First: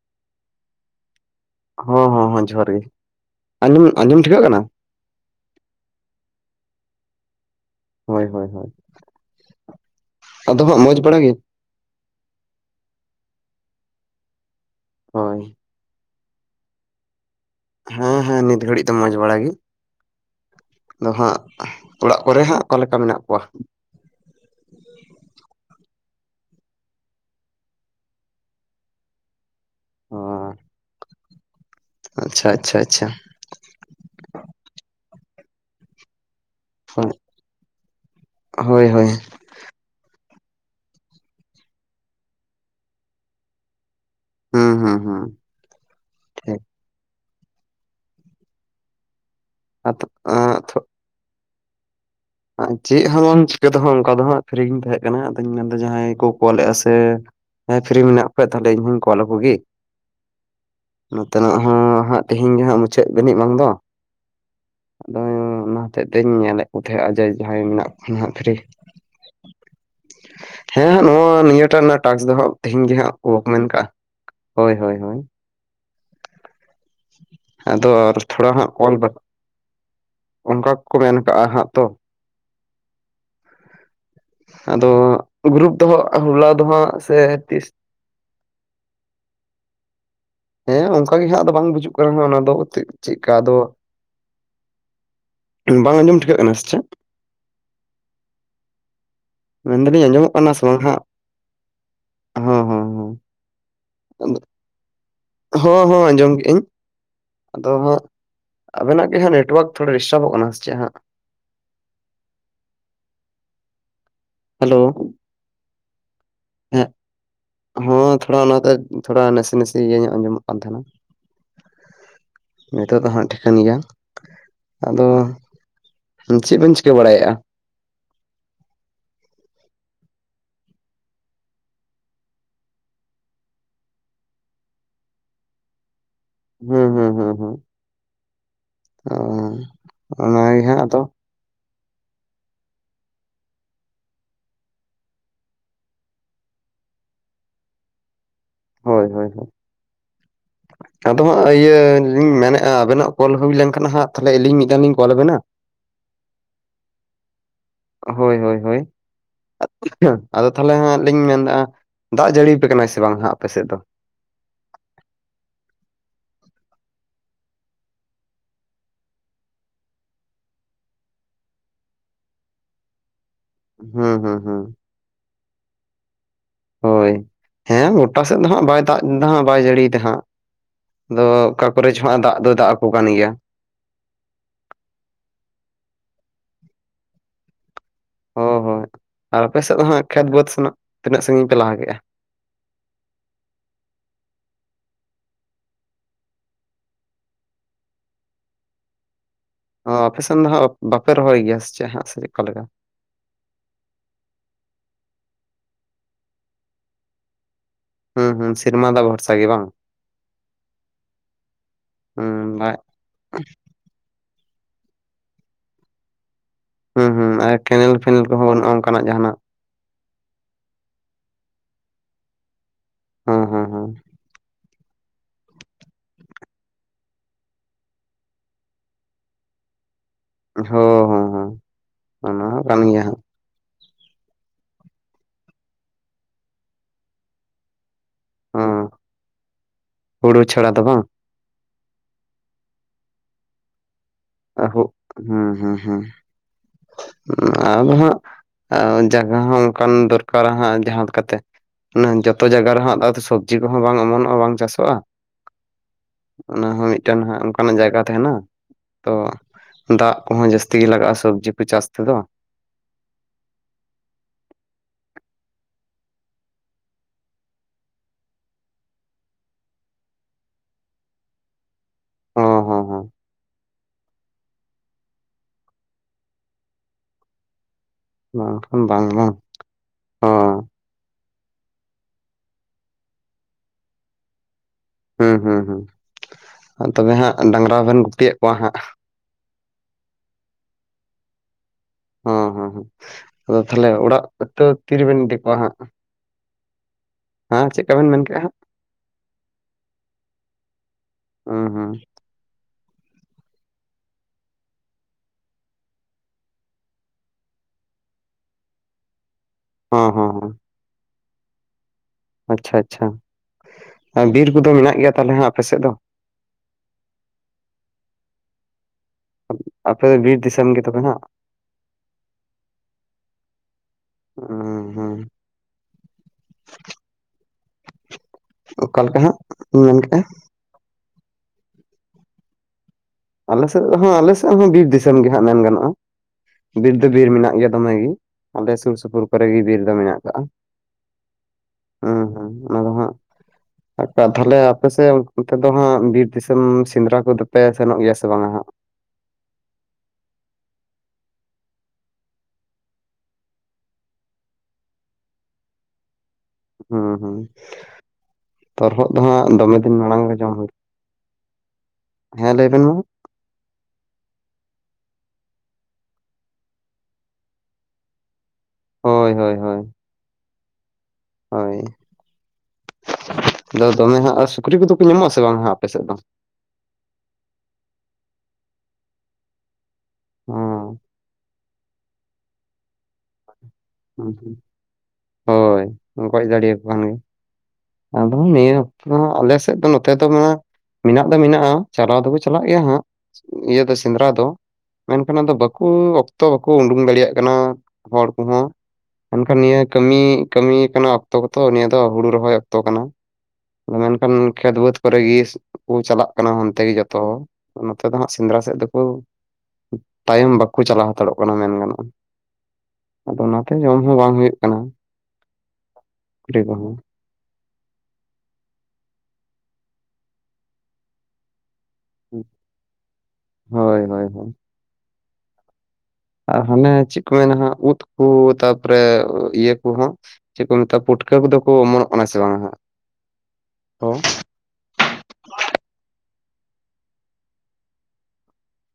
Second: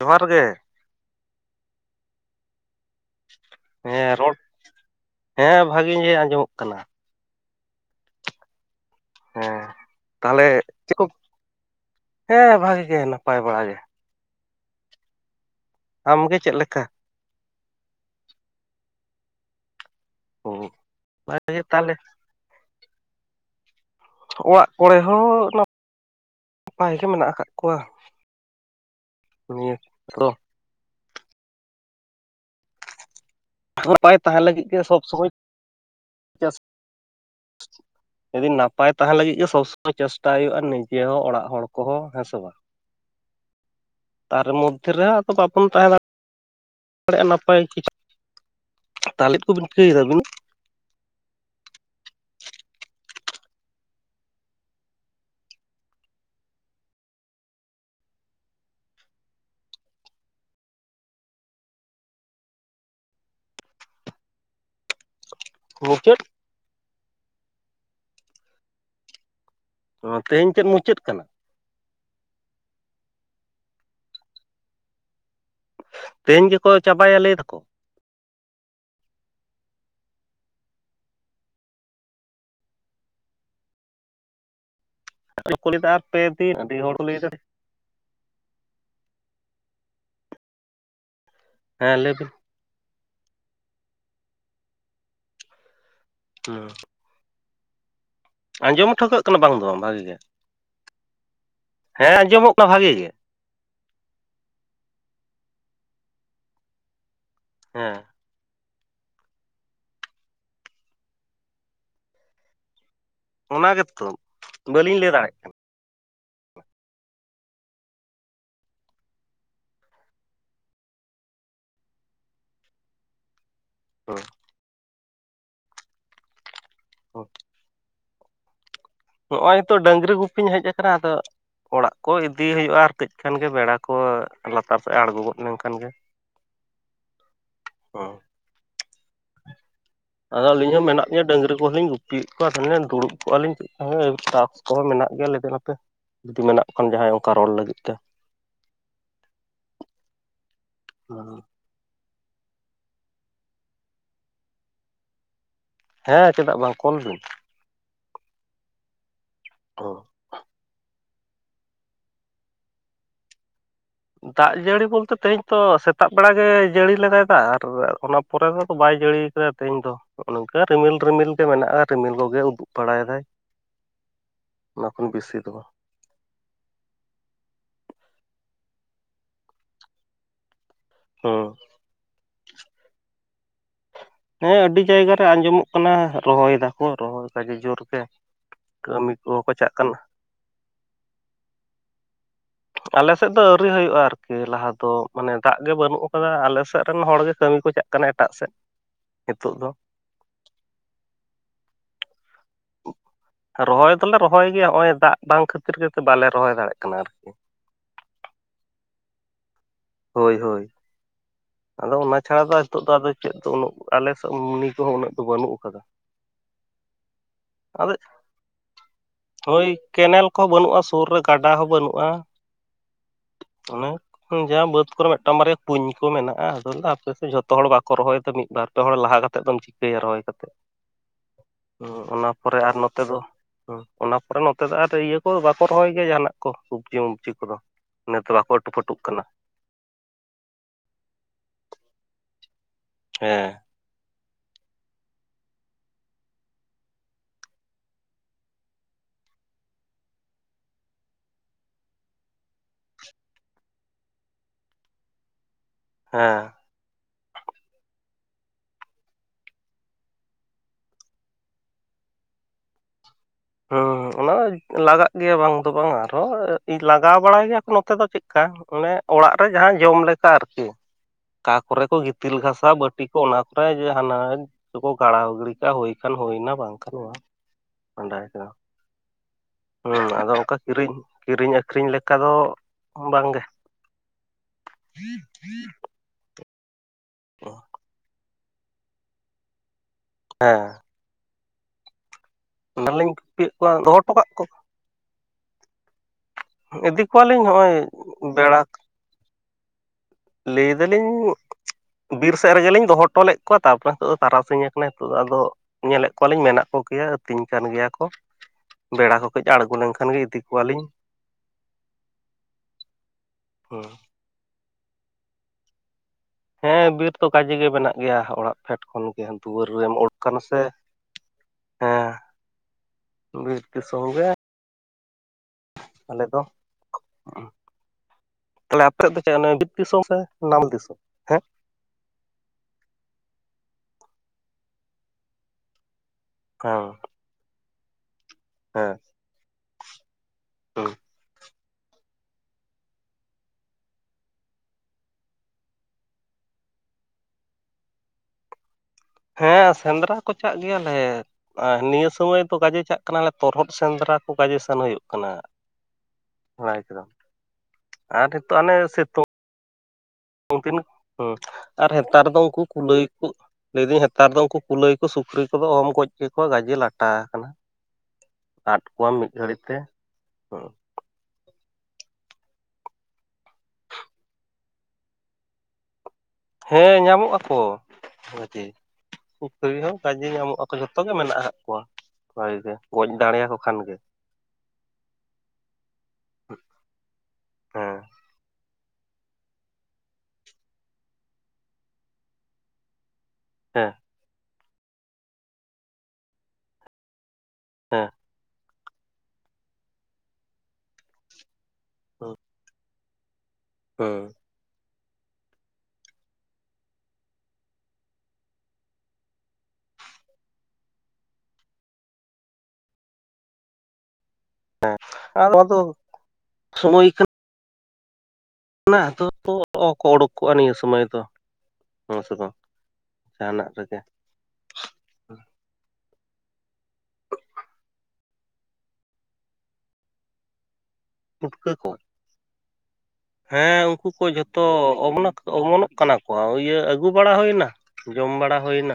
ᱡᱚᱦᱟᱨ ᱜᱮ ᱦᱚᱸ ᱦᱚᱸ ᱦᱚᱸ ᱡᱚᱦᱟᱨ ᱜᱮ ᱟᱸᱡᱚᱢ ᱦᱮᱸ ᱟᱸᱡᱚᱢ ᱨᱚᱲ ᱴᱷᱤᱠᱟᱹᱜ ᱠᱟᱱᱟ ᱦᱮᱸ ᱵᱷᱟᱹᱜᱤ ᱜᱮ ᱟᱸᱡᱚᱢᱚᱜ ᱠᱟᱱᱟ ᱦᱳᱭ ᱦᱳᱭ ᱦᱳᱭ ᱦᱮᱸ ᱛᱟᱦᱚᱞᱮ ᱟᱫᱚ ᱦᱟᱸᱜ ᱪᱮᱫ ᱢᱚᱸᱡᱽ ᱵᱟᱲᱟ ᱜᱮ ᱦᱮᱸ ᱵᱷᱟᱜᱮ ᱜᱮ ᱱᱟᱯᱟᱭ ᱵᱟᱲᱟ ᱜᱮ ᱦᱳᱭ ᱟᱢᱜᱮ ᱪᱮᱫ ᱞᱮᱠᱟ ᱦᱮᱸ ᱦᱮᱸ ᱱᱤᱛ ᱜᱷᱟᱹᱲᱤᱡ ᱫᱚ ᱢᱚᱸᱡᱽ ᱵᱟᱲᱟᱜᱤ ᱟᱫᱚ ᱦᱟᱸᱜ ᱵᱷᱟᱜᱮ ᱜᱮ ᱛᱟᱦᱚᱞᱮ ᱚᱲᱟᱜ ᱠᱚᱨᱮ ᱦᱟᱸᱜ ᱚᱠᱟ ᱞᱮᱠᱟ ᱢᱮᱱᱟᱜ ᱠᱚᱣᱟ ᱚᱲᱟᱜ ᱠᱚᱨᱮ ᱦᱚᱸ ᱱᱟᱯᱟᱭ ᱜᱮ ᱢᱮᱱᱟᱜ ᱟᱠᱟᱫ ᱠᱚᱣᱟ [unintelligible] ᱱᱤᱭᱟᱹ ᱚ ᱨᱚ ᱟᱪᱪᱷᱟ ᱟᱪᱪᱷᱟ ᱟᱪᱪᱷᱟ ᱱᱟᱯᱟᱭ [unintelligible] ᱛᱟᱦᱮᱸ ᱞᱟᱹᱜᱤᱫ ᱜᱮ ᱥᱚᱵᱽ ᱥᱚᱢᱚᱭ [unintelligible] ᱦᱳᱭ ᱱᱟᱯᱟᱭ ᱦᱳᱭ ᱛᱟᱦᱮᱱ ᱞᱟᱹᱜᱤᱫ ᱜᱮ ᱥᱚᱵ ᱥᱚᱢᱚᱭ ᱪᱮᱥᱴᱟᱭ ᱦᱩᱭᱩᱜᱼᱟ ᱱᱤᱡᱮ ᱦᱚᱸ ᱚᱲᱟᱜ ᱦᱚᱲ ᱠᱚᱦᱚᱸ ᱦᱮᱸ ᱥᱮ ᱵᱟᱝ ᱛᱟᱨ ᱦᱩᱸ ᱢᱚᱫᱽᱫᱷᱮ ᱦᱩᱸ ᱨᱮᱦᱚᱸ ᱦᱩᱸ ᱟᱫᱚ ᱵᱟᱵᱚᱱ ᱛᱟᱦᱮᱸ ᱫᱟᱲᱮᱭᱟᱜᱼᱟ ᱴᱷᱤᱠ ᱚᱲᱟᱜ ᱱᱟᱯᱟᱭ ᱠᱤᱪᱷᱩ [unintelligible] ᱛᱟᱞᱮᱫ ᱠᱚᱵᱤᱱ ᱴᱷᱤᱠᱟᱹᱭᱮ ᱟᱫᱚ ᱫᱟᱵᱤᱱ ᱟᱸ ᱛᱷᱚ ᱪᱮᱫ ᱦᱚᱸ ᱵᱟᱝ ᱪᱤᱠᱟᱹ ᱫᱚ ᱦᱟᱸᱜ ᱚᱱᱠᱟ ᱫᱚ ᱦᱟᱸᱜ ᱯᱷᱤᱨᱤ ᱜᱤᱧ ᱛᱟᱦᱮᱸ ᱠᱟᱱᱟ ᱟᱫᱚᱧ ᱢᱮᱱᱫᱟ ᱡᱟᱦᱟᱸᱭ ᱠᱚ ᱠᱚᱞᱼᱟ ᱥᱮ ᱦᱮᱸ ᱯᱷᱤᱨᱤ ᱢᱮᱱᱟᱜ ᱠᱚᱣᱟ ᱛᱟᱦᱚᱞᱮ ᱤᱧᱦᱚᱧ ᱠᱚᱞ ᱟᱠᱚ ᱜᱮ ᱱᱚᱛᱮᱱᱟᱜ ᱦᱚᱸ ᱦᱟᱸᱜ ᱛᱮᱦᱮᱧ ᱜᱮ ᱦᱟᱸᱜ ᱢᱩᱪᱟᱹᱫ ᱵᱟᱹᱱᱤᱡ ᱵᱟᱝ ᱫᱚ ᱟᱫᱚ ᱚᱱᱟ ᱦᱚᱛᱮᱜ ᱢᱩᱪᱟᱹᱫ ᱛᱤᱧ ᱧᱮᱞᱮᱫ ᱠᱚ ᱛᱟᱦᱮᱸᱱᱟ ᱡᱮ ᱡᱟᱦᱟᱸᱭ ᱢᱮᱱᱟᱜ ᱠᱚᱣᱟ ᱯᱷᱤᱨᱤ ᱛᱮᱦᱮᱧ ᱪᱮᱫ ᱦᱮᱸ ᱢᱩᱪᱟᱹᱫ ᱠᱟᱱᱟ ᱱᱚᱣᱟ ᱱᱤᱭᱟᱹᱴᱟᱜ ᱨᱮᱱᱟᱜ ᱴᱟᱠᱥ ᱫᱚ ᱦᱟᱜ ᱛᱮᱦᱮᱧ ᱜᱮ ᱦᱟᱸᱜ ᱠᱚ ᱢᱮᱱ ᱠᱟᱜᱼᱟ ᱦᱳᱭ ᱦᱳᱭ ᱦᱳᱭ ᱛᱮᱦᱮᱧ ᱜᱮᱠᱚ ᱪᱟᱵᱟᱭᱟ ᱞᱟᱹᱭ ᱫᱟᱠᱚ᱾ ᱟᱫᱚ ᱟᱨ ᱛᱷᱚᱲᱟ ᱦᱟᱸᱜ ᱠᱚᱞ ᱵᱟᱠ ᱚᱱᱠᱟ ᱜᱮᱠᱚ ᱢᱮᱱ ᱠᱟᱜᱼᱟ ᱦᱟᱸᱜ ᱛᱚ᱾ ᱟᱫᱚ ᱟᱨ ᱠᱚ ᱜᱩᱨᱩᱯ ᱫᱚ ᱞᱟᱹᱭᱫᱟ ᱟᱨ ᱯᱮ ᱦᱟᱸᱜ ᱦᱚᱞᱟ ᱫᱤᱱ ᱫᱚ ᱟᱹᱰᱤ ᱦᱟᱸᱜ ᱦᱚᱲ ᱠᱚ ᱥᱮ ᱞᱟᱹᱭᱫᱟ ᱛᱤᱥ ᱦᱮᱸ ᱚᱱᱠᱟ ᱜᱮ ᱦᱟᱸᱜ ᱟᱫᱚ ᱵᱟᱝ ᱵᱩᱡᱩᱜ ᱦᱮᱸ ᱞᱟᱹᱭ ᱠᱟᱱᱟᱜ ᱵᱤᱱ ᱚᱱᱟ ᱫᱚ ᱩᱛᱤ, ᱪᱮᱫᱠᱟ ᱟᱫᱚ ᱵᱟᱝ ᱟᱸᱡᱚᱢ ᱴᱷᱤᱠᱟᱹᱜ ᱠᱟᱱᱟ ᱥᱮ ᱦᱩᱸ ᱪᱮᱫ? ᱟᱸᱡᱚᱢ ᱴᱷᱟᱹᱭᱠᱟᱹᱜ ᱠᱟᱱᱟ ᱵᱟᱝ ᱫᱚ ᱵᱟᱝ ᱵᱷᱟᱜᱮ ᱢᱮᱱᱫᱟᱞᱤᱧ ᱜᱮ ᱟᱸᱡᱚᱢᱚᱜ ᱠᱟᱱᱟ ᱥᱮ ᱵᱟᱝ ᱦᱟᱸᱜ [inaudible] ᱦᱮᱸ ᱟᱸᱡᱚᱢᱚᱜ ᱠᱟᱱᱟ ᱵᱷᱟᱜᱮ ᱜᱮ, ᱟᱫᱚ ᱦᱚᱸ ᱦᱚᱸ ᱟᱸᱡᱚᱢ ᱠᱮᱫ ᱟᱹᱧ ᱟᱫᱚ ᱦᱮᱸ ᱦᱟᱸᱜ ᱟᱵᱮᱱᱟᱜ ᱜᱮ ᱦᱟᱸᱜ ᱱᱮᱴᱣᱟᱨᱠ ᱛᱷᱚᱲᱟ ᱰᱤᱥᱴᱟᱵᱚᱜ ᱠᱟᱱᱟ ᱥᱮ ᱪᱮᱫ ᱦᱟᱸᱜ, ᱚᱱᱟ ᱜᱮᱛᱚ ᱦᱮᱞᱳ ᱵᱟᱹᱞᱤᱧ ᱞᱟᱹᱭ ᱫᱟᱲᱮᱜ ᱠᱟᱱᱟ᱾ [unintelligible] ᱦᱚᱸ ᱛᱷᱚᱲᱟ ᱚᱱᱟ ᱫᱚ ᱛᱷᱚᱲᱟ ᱱᱟᱥᱮ ᱱᱟᱥᱮ ᱤᱭᱟᱹ ᱧᱚᱜ ᱟᱸᱡᱚᱢᱚᱜ ᱠᱟᱱ ᱛᱟᱦᱮᱱᱟ, ᱱᱤᱛᱚᱜ ᱫᱚ ᱦᱟᱸᱜ ᱴᱷᱤᱠᱟᱹᱱ ᱜᱮᱭᱟ, [unintelligible] ᱟᱫᱚ ᱪᱮᱫ ᱵᱮᱱ ᱪᱤᱠᱟᱹ ᱵᱟᱲᱟᱭ ᱮᱜᱼᱟ? ᱱᱚᱜᱼᱚᱭ ᱛᱚ ᱰᱟᱹᱝᱨᱤ ᱜᱩᱯᱤᱧ ᱦᱮᱡ ᱟᱠᱟᱱᱟ ᱟᱫᱚ᱾ ᱚᱲᱟᱜ ᱠᱚ ᱤᱫᱤ ᱦᱩᱭᱩᱜᱼᱟ ᱟᱨ ᱠᱟᱹᱡ ᱠᱷᱟᱱᱜᱮ ᱵᱮᱲᱟ ᱠᱚ ᱞᱟᱛᱟᱨ ᱥᱮᱫ ᱮ ᱟᱬᱜᱚ ᱜᱚᱫ ᱞᱮᱱᱠᱷᱟᱱ ᱜᱮ᱾ ᱦᱩᱸ ᱦᱩᱸ ᱦᱩᱸ ᱦᱩᱸ [inaudible] ᱦᱩᱸ ᱟ ᱟᱹᱞᱤᱧ ᱦᱚᱸ ᱢᱮᱱᱟᱜ ᱞᱤᱧᱟ ᱰᱟᱹᱝᱨᱤ ᱠᱚᱦᱚᱸ ᱞᱤᱧ ᱜᱩᱯᱤᱭᱮᱫ ᱠᱚᱣᱟ ᱛᱟᱦᱚᱞᱮ ᱫᱩᱲᱩᱵ ᱠᱚᱜ ᱟᱞᱤᱧ ᱪᱤ ᱦᱮᱸ ᱴᱟᱥᱠ ᱠᱚᱦᱚᱸ ᱢᱮᱱᱟᱜ ᱜᱮᱭᱟ ᱞᱮᱹᱭ ᱫᱟᱹᱧ ᱦᱟᱯᱮ ᱡᱩᱫᱤ ᱢᱮᱱᱟᱜ ᱠᱚ ᱠᱷᱟᱱ ᱡᱟᱦᱟᱸᱭ ᱚᱱᱠᱟ ᱨᱚᱲ ᱞᱟᱹᱜᱤᱫ ᱛᱮ, ᱦᱳᱭ ᱦᱳᱭ ᱦᱳᱭ ᱟᱫᱚ ᱦᱟᱸᱜ ᱤᱭᱟᱹ ᱟᱞᱤᱧ ᱢᱮᱱᱮᱫᱼᱟ ᱟᱵᱮᱱᱟᱜ ᱠᱚᱞ ᱦᱩᱭ ᱞᱮᱱᱠᱷᱟᱱ ᱦᱟᱸᱜ ᱛᱟᱦᱚᱞᱮ ᱟᱹᱞᱤᱧ ᱢᱤᱫ ᱫᱷᱟᱣ ᱞᱤᱧ ᱠᱚᱞ ᱟᱵᱮᱱᱟ, ᱦᱮᱸ ᱪᱮᱫᱟᱜ ᱵᱟᱝ ᱠᱚᱞ ᱵᱤᱱ᱾ ᱦᱳᱭ ᱦᱳᱭ ᱦᱳᱭ [unintelligible] ᱟᱫᱚ ᱛᱟᱦᱚᱞᱮ ᱦᱟᱸᱜ ᱞᱤᱧ ᱢᱮᱱ ᱱᱟᱜᱼᱟ ᱫᱟᱜ ᱡᱟᱹᱲᱤ ᱯᱮ ᱠᱟᱱᱟᱭ ᱥᱮ ᱵᱟᱝ ᱦᱟᱜ ᱟᱯᱮ ᱥᱮᱫ ᱫᱚ? ᱫᱟᱜ ᱡᱟᱹᱲᱤ ᱵᱳᱞᱛᱮ ᱛᱮᱦᱮᱧ ᱛᱚ ᱥᱮᱛᱟᱜ ᱵᱮᱲᱟ ᱜᱮ ᱡᱟᱹᱲᱤ ᱞᱮᱫᱟᱭ ᱫᱟᱜ ᱟᱨ ᱚᱱᱟ ᱯᱚᱨᱮ ᱠᱚᱫᱚ ᱵᱟᱭ ᱡᱟᱹᱲᱤ ᱠᱟᱫᱟ, ᱛᱮᱦᱮᱧ ᱫᱚ ᱱᱚᱜ-ᱚᱭ ᱱᱚᱝᱠᱟ ᱨᱤᱢᱤᱞ ᱨᱤᱢᱤᱞ ᱜᱮ ᱢᱮᱱᱟᱜᱼᱟ ᱨᱤᱢᱤᱞ ᱠᱚᱜᱮ ᱩᱫᱩᱜ ᱵᱟᱲᱟᱭ ᱮᱫᱟᱭ, ᱦᱩᱸ ᱦᱩᱸ ᱦᱩᱸ, ᱚᱱᱟ ᱠᱷᱚᱱ ᱵᱮᱥᱤ ᱫᱚ ᱵᱟᱝ, ᱦᱳᱭ ᱦᱮᱸ ᱜᱚᱴᱟ ᱥᱮᱫ ᱫᱚ ᱦᱟᱸᱜ ᱵᱟᱭ ᱫᱟᱜ ᱫᱟ ᱵᱟᱭ ᱡᱟᱹᱲᱤᱭᱮᱫᱟ ᱦᱟᱸᱜ, ᱟᱫᱚ ᱦᱩᱸ ᱚᱠᱟ ᱠᱚᱨᱮᱡᱽ ᱦᱚᱸ ᱫᱟᱜ ᱫᱚᱭ ᱫᱟᱜ ᱟᱠᱚ ᱠᱟᱱ ᱜᱮᱭᱟ, ᱦᱮᱸ ᱟᱹᱰᱤ ᱡᱟᱭᱜᱟ ᱨᱮ ᱟᱸᱡᱚᱢᱚᱜ ᱠᱟᱱᱟ ᱨᱚᱦᱚᱭ ᱫᱟᱠᱚ ᱨᱚᱦᱚᱭ ᱠᱟᱡᱮ ᱡᱳᱨ ᱜᱮ, ᱦᱚᱸ ᱦᱳᱭ ᱠᱟᱹᱢᱤ ᱟᱨ ᱠᱚᱠᱚ ᱟᱯᱮ ᱪᱟᱜ ᱥᱮᱫ ᱫᱚ ᱠᱟᱱᱟ ᱦᱟᱸᱜ ᱠᱷᱮᱛ ᱵᱟᱹᱫᱽ ᱥᱮᱱᱚᱜ ᱛᱤᱱᱟᱹᱜ ᱥᱟᱺᱜᱤᱧ ᱯᱮ ᱞᱟᱦᱟ ᱠᱮᱫᱼᱟ? ᱟᱞᱮ ᱥᱮᱫ ᱫᱚ ᱟᱹᱣᱨᱤ ᱦᱩᱭᱩᱜᱼᱟ ᱟᱨᱠᱤ ᱞᱟᱦᱟ ᱫᱚ ᱢᱟᱱᱮ ᱫᱟᱜ ᱜᱮ ᱵᱟᱹᱱᱩᱜ ᱟᱠᱟᱫᱟ ᱟᱞᱮ ᱥᱮᱫ ᱨᱮᱱ ᱦᱚᱲᱜᱮ ᱠᱟᱹᱢᱤ ᱠᱚ ᱪᱟᱜ ᱠᱟᱱᱟ ᱮᱴᱟᱜ ᱥᱮᱫ ᱱᱤᱛᱚᱜ ᱫᱚ, ᱚᱸ ᱟᱯᱮ ᱥᱮᱱ ᱫᱚ ᱦᱟᱸᱜ ᱵᱟᱯᱮ ᱨᱚᱦᱚᱭ ᱜᱮᱭᱟ ᱥᱮ ᱪᱮᱫ ᱦᱟᱸᱜ ᱥᱮ ᱪᱮᱫᱠᱟ ᱞᱮᱠᱟ? ᱨᱚᱦᱚᱭ ᱫᱚᱞᱮ ᱨᱚᱦᱚᱭ ᱜᱮᱭᱟ ᱱᱚᱜ-ᱚᱭ ᱫᱟᱜ ᱵᱟᱝ ᱠᱷᱟᱹᱛᱤᱨ ᱜᱮᱛᱚ ᱵᱟᱞᱮ ᱨᱚᱦᱚᱭ ᱫᱟᱲᱮᱭᱟᱜ ᱠᱟᱱᱟ ᱟᱨᱠᱤ, ᱦᱩᱸ ᱦᱩᱸ ᱥᱤᱨᱢᱟ ᱫᱟᱜ ᱵᱷᱚᱨᱥᱟ ᱜᱮ ᱵᱟᱝ, ᱦᱳᱭ ᱦᱳᱭ ᱟᱫᱚ ᱚᱱᱟ ᱪᱷᱟᱲᱟ ᱫᱚ ᱦᱩᱸ ᱟᱫᱚ ᱫᱟᱜ ᱱᱤᱛᱚᱜ ᱫᱚ ᱟᱫᱚ ᱪᱮᱫ ᱫᱚ ᱩᱱᱟᱹᱜ ᱟᱞᱮ ᱥᱮᱫ ᱦᱚᱸ ᱢᱤᱱᱤ ᱠᱚᱦᱚᱸ ᱩᱱᱟᱹᱜ ᱫᱚ ᱵᱟᱹᱱᱩᱜ ᱟᱠᱟᱫᱟ᱾ ᱦᱩᱸ ᱦᱩᱸ ᱟᱨ ᱟᱫᱚ ᱠᱮᱱᱮᱞ ᱯᱷᱮᱱᱮᱞ ᱨᱮᱦᱚᱸ ᱚᱱᱮ ᱚᱱᱠᱟ ᱱᱟᱜ ᱡᱟᱦᱟᱱᱟᱜ, ᱦᱳᱭ ᱠᱮᱱᱮᱞ ᱠᱚᱦᱚᱸ ᱵᱟᱹᱱᱩᱜᱼᱟ ᱥᱩᱨ ᱨᱮ ᱜᱟᱰᱟ ᱦᱚᱸ ᱵᱟᱹᱱᱩᱜᱼᱟ ᱦᱩᱸ ᱦᱩᱸ ᱦᱩᱸ ᱚᱱᱮ ᱡᱟ ᱵᱟᱹᱫᱽ, ᱠᱚᱨᱮ ᱢᱤᱫᱴᱟᱝ ᱵᱟᱨᱭᱟ ᱠᱩᱧ ᱠᱚ ᱢᱮᱱᱟᱜᱼᱟ ᱟᱫᱚ ᱞᱟᱹᱭ ᱫᱟᱹᱧ ᱦᱟᱯᱮ ᱥᱮ ᱡᱷᱚᱛᱚ ᱦᱚᱲ ᱵᱟᱠᱚ ᱨᱚᱦᱚᱭ ᱠᱟᱫᱟ ᱢᱤᱫ ᱵᱟᱨ ᱯᱮ ᱦᱚᱲ ᱞᱟᱦᱟ ᱠᱟᱛᱮ ᱫᱚᱢ ᱪᱤᱠᱟᱹᱭᱟ, ᱯᱮᱭᱟ ᱨᱚᱦᱚᱭ ᱠᱟᱛᱮᱜ ᱦᱚᱸ ᱦᱚᱸ ᱦᱚᱸ ᱚᱱᱟ ᱯᱚᱨᱮ ᱦᱚᱸ ᱟᱨ ᱠᱟᱱ ᱱᱚᱛᱮ ᱜᱮᱭᱟ ᱦᱟᱸᱜ ᱫᱚ ᱦᱚᱸ ᱚᱱᱟ ᱯᱚᱨᱮ ᱱᱚᱛᱮ ᱫᱚ ᱟᱨ ᱤᱭᱟᱹ ᱠᱚ ᱵᱟᱠᱚ ᱨᱚᱦᱚᱭ ᱜᱮᱭᱟ ᱡᱟᱦᱟᱱᱟᱜ ᱠᱚ ᱥᱚᱵᱡᱤ ᱢᱳᱵᱡᱤ ᱠᱚᱫᱚ, ᱤᱱᱟᱹ ᱛᱮ ᱵᱟᱠᱚ ᱟᱹᱴᱩ ᱦᱚᱸ ᱯᱟᱹᱴᱩᱜ ᱠᱟᱱᱟ, ᱦᱩᱲᱩ ᱪᱷᱟᱲᱟ ᱫᱚ ᱵᱟᱝ, ᱦᱮᱸ, ᱟᱦᱳᱜᱽ ᱦᱩᱸ ᱦᱩᱸ ᱦᱩᱸ ᱟᱢ ᱟᱦᱟᱸᱜ ᱡᱟᱭᱜᱟ ᱦᱚᱸ ᱚᱱᱠᱟᱱ ᱫᱚᱨᱠᱟᱨᱟ ᱦᱟᱸᱜ ᱡᱟᱦᱟᱸ ᱞᱮᱠᱟᱛᱮ, ᱢᱟᱱᱮ ᱡᱚᱛᱚ ᱡᱟᱭᱜᱟ ᱨᱮᱦᱚᱸ ᱥᱚᱵᱽᱡᱤ ᱠᱚᱦᱚᱸ ᱵᱟᱝ ᱚᱢᱚᱱᱚᱜᱼᱟ ᱵᱟᱝ ᱪᱟᱥᱚᱜᱼᱟ, ᱦᱮᱸ ᱚᱱᱟ ᱦᱚᱸ ᱢᱤᱫᱴᱟᱱ ᱦᱟᱸᱜ ᱚᱱᱠᱟᱱᱟᱜ ᱡᱟᱭᱜᱟ ᱛᱟᱦᱮᱱᱟ᱾ ᱛᱚ ᱫᱟᱜ ᱠᱚᱦᱚᱸ ᱡᱟᱹᱥᱛᱤ ᱜᱮ ᱞᱟᱜᱟᱜᱼᱟ ᱥᱚᱵᱽᱡᱤ ᱠᱚ ᱪᱟᱥ ᱛᱮᱫᱚ ᱦᱩᱸ ᱚᱱᱟ ᱞᱟᱜᱟᱜ ᱜᱮᱭᱟ ᱵᱟᱝ ᱫᱚ ᱵᱟᱝ ᱟᱨᱚ ᱞᱟᱜᱟᱣ ᱵᱟᱲᱟᱭ ᱜᱮᱭᱟ ᱠᱚ ᱱᱚᱛᱮ ᱫᱚ ᱠᱟᱹᱡ ᱠᱟ ᱢᱟᱱᱮ ᱚᱲᱟᱜ ᱨᱮ ᱡᱟᱦᱟᱸ ᱡᱚᱢ ᱞᱮᱠᱟ ᱟᱨᱠᱤ ᱚᱠᱟ ᱠᱚᱨᱮ ᱠᱩ ᱜᱤᱛᱤᱞ ᱦᱚᱸ ᱜᱷᱟᱥᱟ ᱦᱚᱸ ᱵᱟᱹᱴᱤ ᱦᱚᱸ ᱠᱚ ᱚᱱᱟ ᱠᱚᱨᱮ ᱡᱮ ᱦᱟᱱᱟ ᱱᱩᱠᱩ ᱠᱟᱲᱟᱣ ᱜᱤᱲᱤ ᱠᱟᱜᱼᱟ ᱦᱩᱭ ᱠᱷᱟᱱ ᱦᱩᱭᱱᱟ ᱵᱟᱝᱠᱷᱟᱱ ᱵᱟ᱾ ᱢᱟᱸᱰᱟᱭ ᱫᱟ ᱵᱟᱝᱠᱷᱟᱱ ᱵᱟᱝ ᱵᱟᱝ ᱦᱩᱸᱢ ᱟᱫᱚ ᱚᱱᱠᱟ ᱦᱚᱸ ᱠᱤᱨᱤᱧ ᱠᱤᱨᱤᱧ ᱟᱹᱠᱷᱨᱤᱧ ᱞᱮᱠᱟ ᱫᱚ ᱵᱟᱝ ᱜᱮ᱾ [inaudible] ᱦᱚᱸ ᱛᱚᱵᱮ ᱦᱟᱸᱜ ᱰᱟᱝᱨᱟ ᱵᱮᱱ ᱜᱩᱯᱤᱭᱮᱜ ᱠᱚᱣᱟ ᱦᱟᱸᱜ᱾ ᱦᱮᱸ᱾ ᱦᱮᱸ ᱦᱮᱸ ᱦᱚᱸ ᱚᱱᱟᱞᱤᱧ ᱠᱩᱯᱤᱭᱮᱫ ᱟᱫᱚ ᱠᱚᱣᱟ ᱛᱟᱦᱚᱞᱮ ᱫᱚᱦᱚ ᱦᱚᱴᱚ ᱚᱲᱟᱜ ᱠᱟᱜ ᱠᱚ ᱠᱚᱛᱮ ᱛᱤ ᱨᱮᱵᱤᱱ ᱤᱫᱤ ᱠᱚᱣᱟ ᱦᱟᱸᱜ? ᱤᱫᱤ ᱠᱚᱣᱟᱞᱤᱧ ᱦᱮᱸ ᱦᱚᱜᱼᱚᱭ ᱪᱮᱫ ᱞᱮᱠᱟ ᱵᱮᱱ ᱢᱮᱱ ᱠᱮᱜᱼᱟ ᱦᱟᱸᱜ ᱵᱮᱲᱟ ᱞᱟᱹᱭ ᱫᱟᱞᱤᱧ ᱦᱩᱸ ᱦᱩᱸ ᱵᱤᱨ ᱥᱮᱫ ᱨᱮᱜᱮᱞᱤᱧ ᱫᱚᱦᱚ ᱦᱚᱴᱚ ᱞᱮᱫ ᱠᱚᱣᱟ ᱛᱟᱨᱯᱚᱨᱮ ᱦᱤᱛᱚᱜ ᱫᱚ ᱛᱟᱨᱟᱥᱤᱧ ᱟᱠᱟᱱᱟ ᱱᱤᱛᱚᱜ ᱫᱚ ᱟᱫᱚ ᱧᱮᱞᱮᱜ ᱠᱚᱣᱟᱞᱤᱧ ᱢᱮᱱᱟᱜ ᱠᱚᱜᱮᱭᱟ ᱟᱹᱛᱤᱧ ᱠᱟᱱ ᱜᱮᱭᱟ ᱠᱚ, ᱵᱮᱲᱟ ᱦᱚᱠ ᱠᱟᱹᱡ ᱟᱬᱜᱚ ᱦᱚᱸ ᱞᱮᱱᱠᱷᱟᱱ ᱜᱮ ᱦᱚᱸ ᱤᱫᱤ ᱦᱚᱸ ᱠᱚᱣᱟᱞᱤᱧ᱾ ᱟᱪᱪᱷᱟ ᱟᱪᱪᱷᱟ᱾ ᱦᱟᱹ᱾ ᱵᱤᱨ ᱠᱚᱫᱚ ᱢᱮᱱᱟᱜ ᱜᱮᱭᱟ ᱛᱟᱦᱚᱞᱮ ᱦᱟᱜ ᱟᱯᱮᱥᱮᱫ ᱫᱚ? ᱦᱮᱸ ᱵᱤᱨ ᱛᱚ ᱠᱟᱡᱮ ᱜᱮ ᱵᱮᱱᱟᱜ ᱜᱮᱭᱟ ᱚᱲᱟᱜ ᱯᱷᱮᱰ ᱠᱷᱚᱱ ᱜᱮ ᱫᱩᱣᱟᱹᱨ ᱨᱮᱢ ᱟᱯᱮ ᱳᱰ ᱫᱚ ᱠᱟᱱ ᱵᱤᱨ ᱥᱮ ᱫᱤᱥᱚᱢ ᱜᱮ ᱛᱚᱵᱮ ᱦᱟᱸᱜ ᱦᱮᱸ, ᱵᱤᱨ ᱫᱤᱥᱚᱢ ᱜᱮ᱾ ᱦᱩᱸ ᱦᱩᱸ ᱟᱞᱮ ᱫᱚ᱾ ᱛᱟᱦᱚᱞᱮ ᱟᱯᱮᱭᱟᱜ ᱚᱠᱟᱞᱮᱠᱟ ᱫᱚ ᱪᱮᱜ ᱦᱟᱸᱜ ᱚᱱᱮ ᱵᱤᱨ ᱤᱧ ᱢᱮᱱ ᱫᱤᱥᱚᱢ ᱥᱮ ᱠᱮᱜᱼᱟ ᱱᱟᱢ ᱫᱤᱥᱚᱢ? ᱦᱮᱸ ᱟᱞᱮ ᱥᱮᱫ ᱫᱚ ᱦᱚᱸ ᱟᱞᱮᱥᱮᱜ ᱦᱚᱸ ᱵᱤᱨ ᱫᱤᱥᱚᱢ ᱜᱮ ᱦᱟᱸᱜ ᱢᱮᱱ ᱜᱟᱱᱚᱜᱼᱟ ᱦᱮᱸ ᱵᱤᱨ ᱫᱚ ᱵᱤᱨ ᱢᱮᱱᱟᱜ ᱜᱮᱭᱟ ᱫᱚᱢᱮ ᱜᱤ᱾ ᱟᱫᱚ ᱥᱩᱨ ᱦᱮᱸ ᱥᱩᱯᱩᱨ ᱠᱚᱨᱮ ᱜᱮ ᱵᱤᱨ ᱫᱚ ᱢᱮᱱᱟᱜ ᱟᱠᱟᱜᱼᱟ, ᱦᱩᱸ ᱦᱩᱸ ᱦᱩᱸ ᱚᱱᱟ ᱫᱚ ᱦᱟᱸᱜ ᱟᱯᱮ ᱛᱷᱟᱞᱮ ᱟᱯᱮᱥᱮᱜ ᱚᱱᱛᱮ ᱫᱚ ᱦᱟᱸᱜ ᱵᱤᱨ ᱫᱤᱥᱚᱢ ᱥᱮᱸᱫᱽᱨᱟ ᱠᱚᱫᱚ ᱯᱮ ᱥᱮᱱᱚᱜ ᱜᱮᱭᱟ ᱥᱮ ᱵᱟᱝ ᱟᱸᱦᱟᱸᱜ? ᱦᱮᱸ, ᱥᱮᱸᱫᱽᱨᱟ ᱠᱚ ᱪᱟᱜ ᱜᱮᱭᱟ ᱞᱮ᱾ ᱟ ᱱᱤᱭᱟᱹ ᱥᱩᱢᱚᱭ ᱫᱚ ᱜᱟᱡᱮ ᱪᱟᱜ ᱠᱟᱱᱟᱞᱮ ᱛᱚᱨᱦᱚᱫ ᱥᱮᱸᱫᱽᱨᱟ ᱠᱚ ᱜᱟᱡᱮ ᱥᱮᱱ ᱦᱩᱭᱩᱜ ᱠᱟᱱᱟ᱾ ᱵᱟᱲᱟᱭ ᱦᱩ ᱠᱮᱫᱟᱢ ᱦᱩᱸ, ᱟᱨ ᱛᱚᱨᱦᱚᱫ ᱫᱚ ᱦᱟᱸᱜ ᱫᱚᱢᱮ ᱫᱤᱱ ᱢᱟᱲᱟᱝ ᱨᱮ ᱡᱚᱢ ᱦᱩᱭ ᱩᱝᱠᱤᱱ ᱦᱩᱸ ᱟᱨ ᱦᱮᱛᱟᱨ ᱫᱚ ᱦᱮᱸ ᱩᱱᱠᱩ ᱞᱟᱹᱭ ᱵᱮᱱ ᱢᱟ ᱠᱩᱞᱟᱹᱭ ᱠᱩ ᱞᱟᱹᱭᱫᱟᱹᱧ ᱦᱮᱛᱟᱨ ᱫᱚ ᱩᱱᱠᱩ ᱠᱩᱞᱟᱹᱭ ᱠᱚ ᱥᱩᱠᱨᱤ ᱠᱚᱫᱚ ᱚᱦᱚᱢ ᱜᱚᱡ ᱠᱮᱠᱚᱣᱟ ᱜᱟᱭᱫᱮ ᱞᱟᱴᱟ ᱦᱟᱠᱟᱱᱟ᱾ ᱟᱴ ᱠᱚᱣᱟᱢ ᱢᱤᱫ ᱦᱳᱭ ᱦᱳᱭ ᱜᱷᱟᱹᱲᱤ ᱛᱮ, ᱦᱳᱭ ᱦᱩᱸ᱾ ᱦᱳᱭ, ᱫᱚ ᱫᱚᱢᱮ ᱦᱟᱸᱜ ᱟ ᱥᱩᱠᱨᱤ ᱠᱚᱫᱚ ᱠᱩ ᱧᱟᱢᱚᱜᱼᱟ ᱥᱮ ᱵᱟᱝ ᱦᱟᱸᱜ ᱟᱯᱮ ᱥᱮᱫ ᱫᱚ? ᱦᱮᱸ ᱧᱟᱢᱚᱜ ᱟᱠᱚ ᱦᱮᱸ ᱪᱮ ᱥᱩᱠᱨᱤ ᱦᱚᱸ᱾ ᱠᱟᱡᱮ ᱧᱟᱢᱚᱜᱼᱟ ᱠᱚ ᱡᱷᱚᱛᱚ ᱜᱮ ᱢᱮᱱᱟᱜ ᱦᱟᱜ ᱠᱚᱣᱟ ᱵᱷᱟᱜᱮ ᱜᱮ ᱜᱚᱡ ᱫᱟᱲᱮ ᱟᱠᱚ ᱠᱷᱟᱱ ᱜᱮ᱾ [inaudible] ᱦᱳᱭ ᱜᱚᱡ ᱫᱟᱲᱮᱭᱟᱠᱚ ᱠᱷᱟᱱ ᱜᱮ ᱦᱮᱸ ᱟᱫᱚ ᱱᱤᱭᱟᱹ ᱚᱠᱛᱮ ᱟᱞᱮ ᱥᱮᱫ ᱫᱚ ᱱᱚᱛᱮ ᱫᱚᱢᱮ ᱢᱮᱱᱟᱜ ᱫᱚ ᱢᱮᱱᱟᱜᱼᱟ ᱪᱟᱨᱟᱣ ᱫᱚᱠᱚ ᱪᱟᱞᱟᱜ ᱜᱮᱭᱟ ᱦᱟᱸᱜ᱾ ᱤᱭᱟᱹ ᱦᱮᱸ ᱫᱚ ᱥᱮᱸᱫᱽᱨᱟ ᱫᱚ ᱢᱮᱱᱠᱷᱟᱱ ᱟᱫᱚ ᱵᱟᱠᱩ ᱚᱠᱛᱚ ᱵᱟᱠᱩ ᱩᱰᱩᱝ ᱫᱟᱲᱮᱭᱟᱜ ᱠᱟᱱᱟ ᱦᱮᱸ ᱦᱚᱲ ᱠᱚᱦᱚᱸ ᱢᱮᱱᱠᱷᱟᱱ ᱱᱤᱭᱟᱹ ᱠᱟᱹᱢᱤ ᱠᱟᱹᱢᱤ ᱠᱟᱱᱟ ᱚᱠᱛᱚ ᱠᱚᱛᱚ ᱱᱤᱭᱟᱹ ᱫᱚ ᱦᱩᱲᱩ ᱦᱩᱸ ᱨᱚᱦᱚᱭ ᱚᱠᱛᱚ ᱠᱟᱱᱟ᱾ ᱫᱚ ᱢᱮᱱᱠᱷᱟᱱ ᱠᱷᱮᱛ ᱵᱟᱹᱫᱽ ᱠᱚᱨᱮ ᱜᱤᱥ ᱠᱩ ᱪᱟᱞᱟᱜ ᱠᱟᱱᱟ ᱦᱚᱱᱛᱮ ᱜᱤ ᱡᱚᱛᱚ ᱱᱚᱛᱮ ᱫᱚ ᱦᱟᱸᱜ ᱥᱮᱸᱫᱽᱨᱟ ᱥᱮᱫ ᱫᱚᱠᱩ ᱛᱟᱭᱚᱢ ᱵᱟᱠᱚ ᱪᱟᱞᱟᱣ ᱦᱟᱛᱟᱲᱚᱜ ᱠᱟᱱᱟ ᱢᱮᱱ ᱜᱟᱱᱚᱜᱼᱟᱫᱚ ᱛᱚ ᱡᱚᱢ ᱦᱚᱸ ᱵᱟᱝ ᱦᱩᱭᱩᱜ ᱠᱟᱱᱟ ᱮᱸ ᱟᱨ ᱟᱫᱚ, ᱥᱩᱠᱨᱤ ᱠᱚᱦᱚᱸ ᱥᱚᱢᱚᱭ ᱠᱟᱹ ᱚᱱᱟ ᱟᱛᱩ ᱠᱚ ᱚ ᱠᱚ ᱚᱰᱩᱠ ᱠᱚᱜᱼᱟ ᱱᱤᱭᱟᱹ ᱥᱚᱢᱚᱭ ᱫᱚ᱾ ᱦᱮᱸ ᱥᱮ ᱵᱟᱝ? ᱡᱟᱦᱟᱱᱟᱜ ᱨᱮᱜᱮ ᱦᱳᱭ ᱦᱳᱭ ᱦᱳᱭ ᱟᱨ ᱦᱟᱱᱮ ᱪᱮᱫ ᱠᱚ ᱢᱮᱱᱟ ᱦᱟᱜ ᱩᱫᱠᱩ ᱛᱟᱯᱚᱨᱮ ᱤᱭᱟᱹ ᱠᱚᱦᱚᱸ ᱪᱮᱫ ᱠᱚ ᱢᱮᱛᱟᱜᱼᱟ ᱯᱩᱴ? ᱯᱤᱠᱟᱹ ᱠᱚᱫᱚ ᱠᱚ ᱚᱢᱚᱱᱚᱜ ᱠᱟᱱᱟ ᱥᱮ ᱵᱟᱝᱟ ᱦᱟᱸᱜ ᱚ? ᱛᱚ ᱚᱢ ᱚᱢᱚᱱᱚᱜ ᱠᱟᱱᱟ ᱠᱚ ᱤᱭᱟᱹ ᱟᱹᱜᱩ ᱵᱟᱲᱟ ᱦᱩᱭᱮᱱᱟ? ᱡᱚᱢ ᱵᱟᱲᱟ ᱦᱩᱭᱱᱟ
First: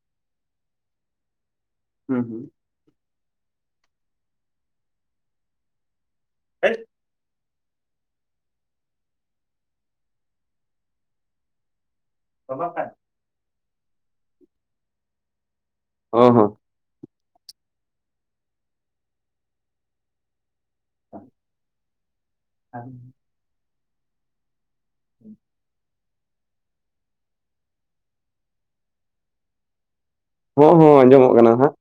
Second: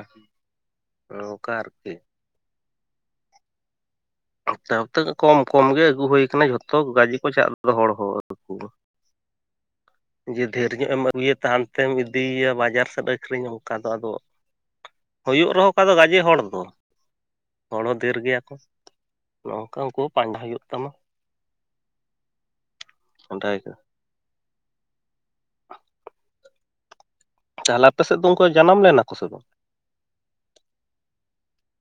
ᱚᱱᱠᱟ ᱟᱨᱠᱤ ᱦᱩᱸ ᱦᱩᱸ ᱚᱠᱛᱟ ᱚᱯᱛᱮ ᱠᱚᱢ ᱠᱚᱢ ᱜᱮ ᱟᱹᱜᱩ ᱦᱩᱭ ᱟᱠᱟᱱᱟ ᱡᱷᱚᱛᱚ ᱜᱟᱡᱤ ᱠᱚ ᱪᱟᱞ ᱞᱮᱫᱟ ᱦᱚᱲ ᱦᱚᱸᱩᱠᱩ᱾ ᱡᱮ ᱰᱷᱮᱨ ᱧᱚᱜ ᱮᱢ ᱟᱹᱜᱩᱭᱟ ᱛᱟᱦᱟᱱᱛᱮᱢ ᱤᱫᱤᱭᱮᱭᱟ ᱵᱟᱡᱟᱨ ᱥᱮᱫ ᱟᱹᱠᱷᱨᱤᱧᱟ ᱚᱱᱠᱟ ᱫᱚ ᱟᱫᱚ, ᱦᱩᱭᱩᱜ ᱨᱮᱦᱚᱸ ᱠᱟ ᱫᱚ ᱜᱟᱡᱮ ᱦᱚᱸ ᱦᱚᱲ ᱦᱚᱸ ᱫᱚ ᱦᱚᱲᱚ ᱫᱷᱮᱨ ᱜᱮᱭᱟ ᱠᱚ ᱱᱚᱝᱠᱟ ᱩᱱᱠᱩ ᱯᱟᱸᱰᱟᱟᱣ ᱦᱩᱭᱩᱜ ᱛᱟᱢᱟ᱾ [inaudible] ᱚᱴᱟᱭ ᱞᱮᱠᱟ, ᱟᱦ ᱛᱟᱦᱚᱞᱮ ᱟᱯᱮ ᱥᱮᱫ ᱫᱚ ᱩᱱᱠᱩ ᱡᱟᱱᱟᱢ ᱞᱮᱱᱟ ᱠᱚ ᱥᱮ ᱵᱟᱝ? ᱦᱚᱸ ᱦᱚᱸ ᱟᱸᱡᱚᱢᱚᱜ ᱠᱟᱱᱟ ᱦᱟᱸᱜ᱾